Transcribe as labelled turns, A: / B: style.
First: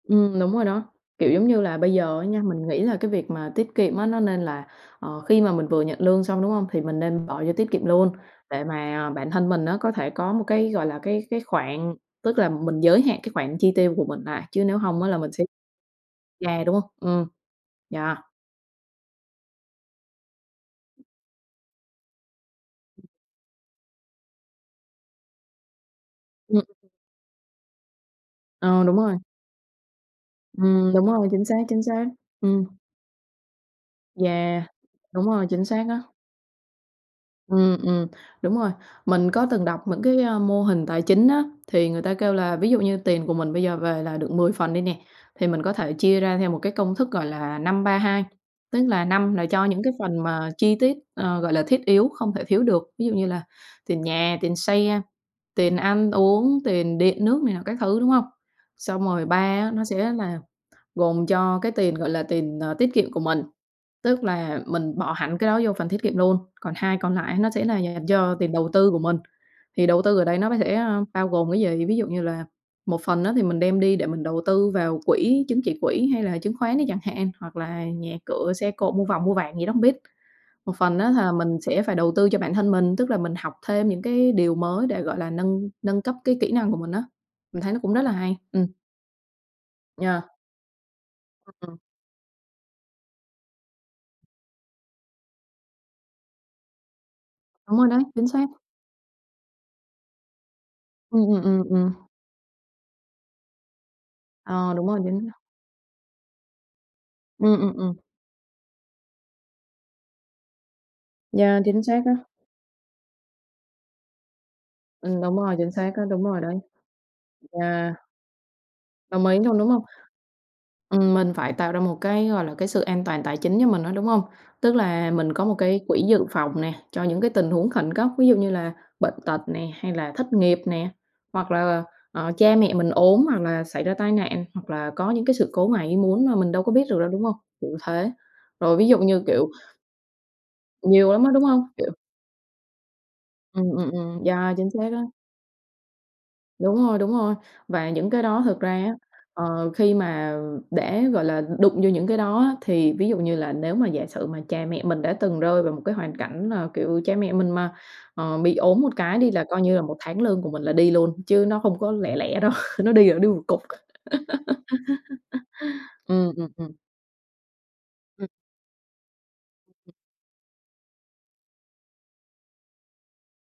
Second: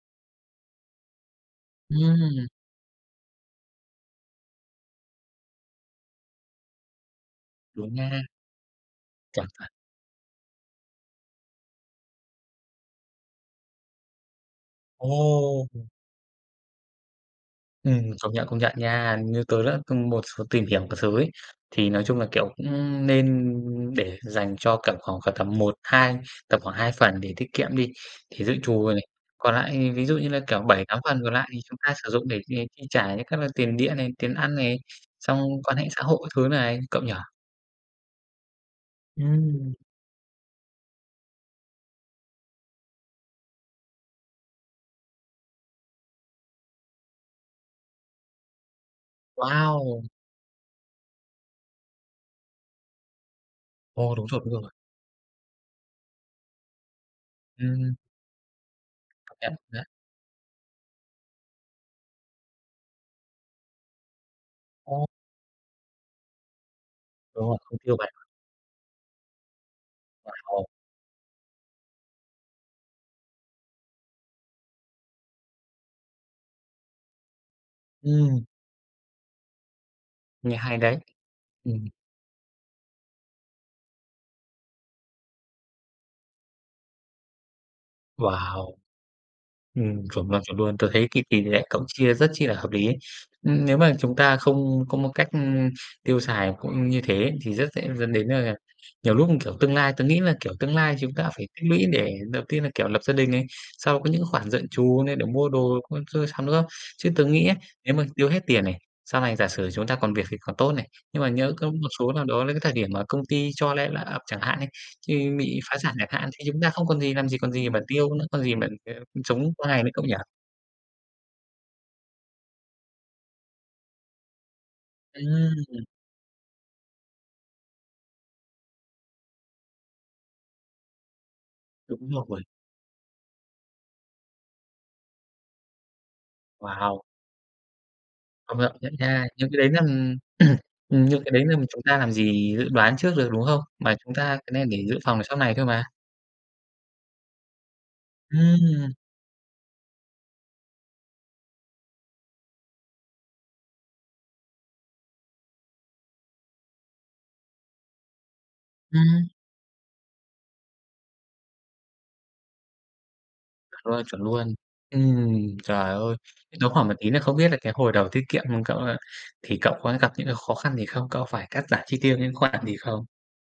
A: Ừm, đúng rồi đó, kiểu giống như là bây giờ á nha,
B: Ừm.
A: mình nghĩ là cái việc mà tiết kiệm á, nó nên là, ờ, khi mà mình vừa nhận lương xong, đúng hông? Thì mình nên bỏ vô tiết kiệm
B: Đúng
A: luôn
B: nha.
A: để mà bản
B: Chuẩn,
A: thân mình
B: chuẩn.
A: á, có thể có một cái, gọi là, cái cái khoản, tức là mình giới hạn cái khoản chi tiêu của mình lại, chứ nếu hông á, là mình sẽ
B: Ồ.
A: yeah, đúng hông? Ừm,
B: Ừm,
A: yeah.
B: công nhận, công nhận nha. Như tớ đã từng một số tìm hiểu các thứ ấy, thì nói chung là, kiểu, cũng nên để dành cho tầm khoảng cỡ tầm một, hai tầm
A: Ừm.
B: khoảng 2 phần để tiết kiệm đi, thì dự
A: Ờ,
B: trù rồi
A: đúng
B: này.
A: rồi.
B: Còn lại ví dụ như là, kiểu, bảy
A: Ừm,
B: tám
A: đúng
B: phần
A: rồi,
B: còn
A: chính
B: lại
A: xác,
B: thì chúng
A: chính
B: ta
A: xác.
B: sử dụng để, ờ,
A: Ừm.
B: chi trả những các là tiền điện này, tiền ăn
A: Yeah,
B: này,
A: đúng
B: xong
A: rồi, chính
B: quan
A: xác
B: hệ
A: á.
B: xã hội các thứ này, cậu nhỉ?
A: Ừm, ừm, đúng rồi. Mình có từng
B: Ừm.
A: đọc những cái, à, mô hình tài chính á, thì người ta kêu là ví dụ như tiền của mình bây giờ về là được 10 phần đi nè, thì mình có thể chia ra theo một cái công thức, gọi là, 5-3-2. Tức là 5 là cho những cái
B: Wow!
A: phần mà chi tiết, ờ, gọi là, thiết yếu không thể thiếu được, ví dụ như là tiền
B: Ồ, đúng
A: nhà,
B: rồi, đúng
A: tiền
B: rồi.
A: xe, tiền ăn uống, tiền điện nước này nọ các
B: Ừm.
A: thứ, đúng hông? Xong rồi 3
B: Công nhận
A: á, nó
B: đấy.
A: sẽ là gồm cho cái tiền, gọi là, tiền, ờ, tiết kiệm của mình, tức là mình
B: Ồ.
A: bỏ hẳn cái đó vô phần tiết kiệm luôn. Còn 2 còn lại
B: Đúng
A: nó
B: rồi,
A: sẽ
B: không
A: là
B: tiêu
A: dành
B: bậy.
A: cho tiền đầu tư của mình. Thì đầu tư ở đây nó có
B: [unintelligible]
A: thể, a, bao gồm cái gì? Ví dụ như là một phần á, thì mình đem đi để mình đầu tư vào quỹ chứng chỉ quỹ hay là chứng khoán đi chẳng hạn, hoặc là nhà
B: Ừm.
A: cửa, xe cộ, mua vòng mua vàng gì đó hông biết.
B: Nghe
A: Một
B: hay đấy.
A: phần á, là mình sẽ
B: Ừm.
A: phải đầu tư cho bản thân mình, tức là mình học thêm những cái điều mới để, gọi là, nâng nâng cấp cái kỹ năng của mình á. Mình thấy nó cũng rất là hay. Ừm.
B: Wow! Ừm,
A: Yeah.
B: chuẩn luôn, chuẩn luôn. Tớ thấy cái tỉ lệ
A: Ừm.
B: cậu chia rất chi là hợp lý ấy. Ừm, nếu mà chúng ta không có một cách, ưm, tiêu xài cũng như thế thì rất
A: Đúng
B: dễ
A: rồi đấy,
B: dẫn
A: chính
B: đến, à,
A: xác!
B: là, nhiều lúc, kiểu, tương lai tớ nghĩ là, kiểu, tương lai chúng ta
A: Ừm, ừm,
B: phải
A: ừm,
B: tích lũy
A: ừm.
B: để đầu tiên là, kiểu, lập gia đình này, sau có những khoản dự
A: Ờ, đúng rồi
B: trù như để
A: [unintelligible]
B: mua đồ con sơ sắm, đúng không? Chứ tớ nghĩ á,
A: Ừm, ừm, ừm.
B: nếu mà tiêu hết tiền này, sau này giả sử chúng ta còn việc thì còn tốt này. Nhưng mà nhỡ
A: Yeah,
B: có
A: chính
B: một
A: xác
B: số
A: á.
B: nào đó là cái thời điểm mà công ty cho le layoff chẳng hạn đi,
A: Ừm, đúng
B: như
A: rồi,
B: bị
A: chính
B: phá
A: xác
B: sản
A: á,
B: chẳng
A: đúng
B: hạn
A: rồi
B: thì
A: đấy.
B: chúng ta không còn gì, làm gì còn gì mà
A: Yeah.
B: tiêu nữa, còn gì mà, kiểu,
A: Đồng ý
B: sống
A: luôn,
B: qua
A: đúng
B: ngày
A: hông?
B: nữa cậu nhỉ.
A: Ừm, mình phải tạo ra một cái, gọi là, cái sự an toàn tài chính cho mình á, đúng hông? Tức là mình có một cái
B: Ừm.
A: quỹ dự phòng nè, cho những cái tình huống khẩn cấp. Ví dụ như là bệnh tật nè hay là thất nghiệp nè, hoặc là,
B: Đúng
A: ờ, ờ
B: rồi.
A: cha mẹ mình ốm hoặc là xảy ra tai nạn hoặc là có những cái sự cố ngoài ý muốn mà mình đâu có biết được
B: Wow!
A: đâu, đúng hông? Kiểu thế.
B: Công nhận,
A: Rồi ví
B: nhận
A: dụ như
B: nha.
A: kiểu
B: Những cái đấy, nó, ừm
A: Nhiều lắm
B: những
A: á,
B: cái
A: đúng
B: đấy nên
A: hông?
B: chúng
A: Kiểu
B: ta làm gì dự đoán trước được, đúng không?
A: Ừm, ừm,
B: Mà chúng
A: ừm,
B: ta
A: yeah, chính
B: nên để
A: xác
B: dự
A: á.
B: phòng để sau này thôi mà.
A: Đúng rồi, đúng rồi. Và những cái đó thực ra á,
B: Ừm.
A: ờ, khi mà để, gọi là, đụng vô những cái đó á, thì ví dụ như là nếu mà giả sử mà cha mẹ mình đã từng rơi vào một cái hoàn cảnh là, kiểu, cha mẹ mình mà, ờ, bị ốm một cái
B: Ừm.
A: đi là coi như là 1 tháng lương của mình là đi luôn, chứ nó không có lẻ lẻ đâu, nó đi là đi một cục.
B: Chuẩn luôn, chuẩn luôn. Ừm, trời ơi,
A: Ừm, ừm,
B: tớ
A: ừm.
B: hỏi một tí nữa không biết là cái hồi đầu tiết
A: Ừm.
B: kiệm, ừm, cậu, ơ, thì cậu có gặp những cái khó khăn gì không? Cậu phải cắt giảm chi tiêu những khoản gì không?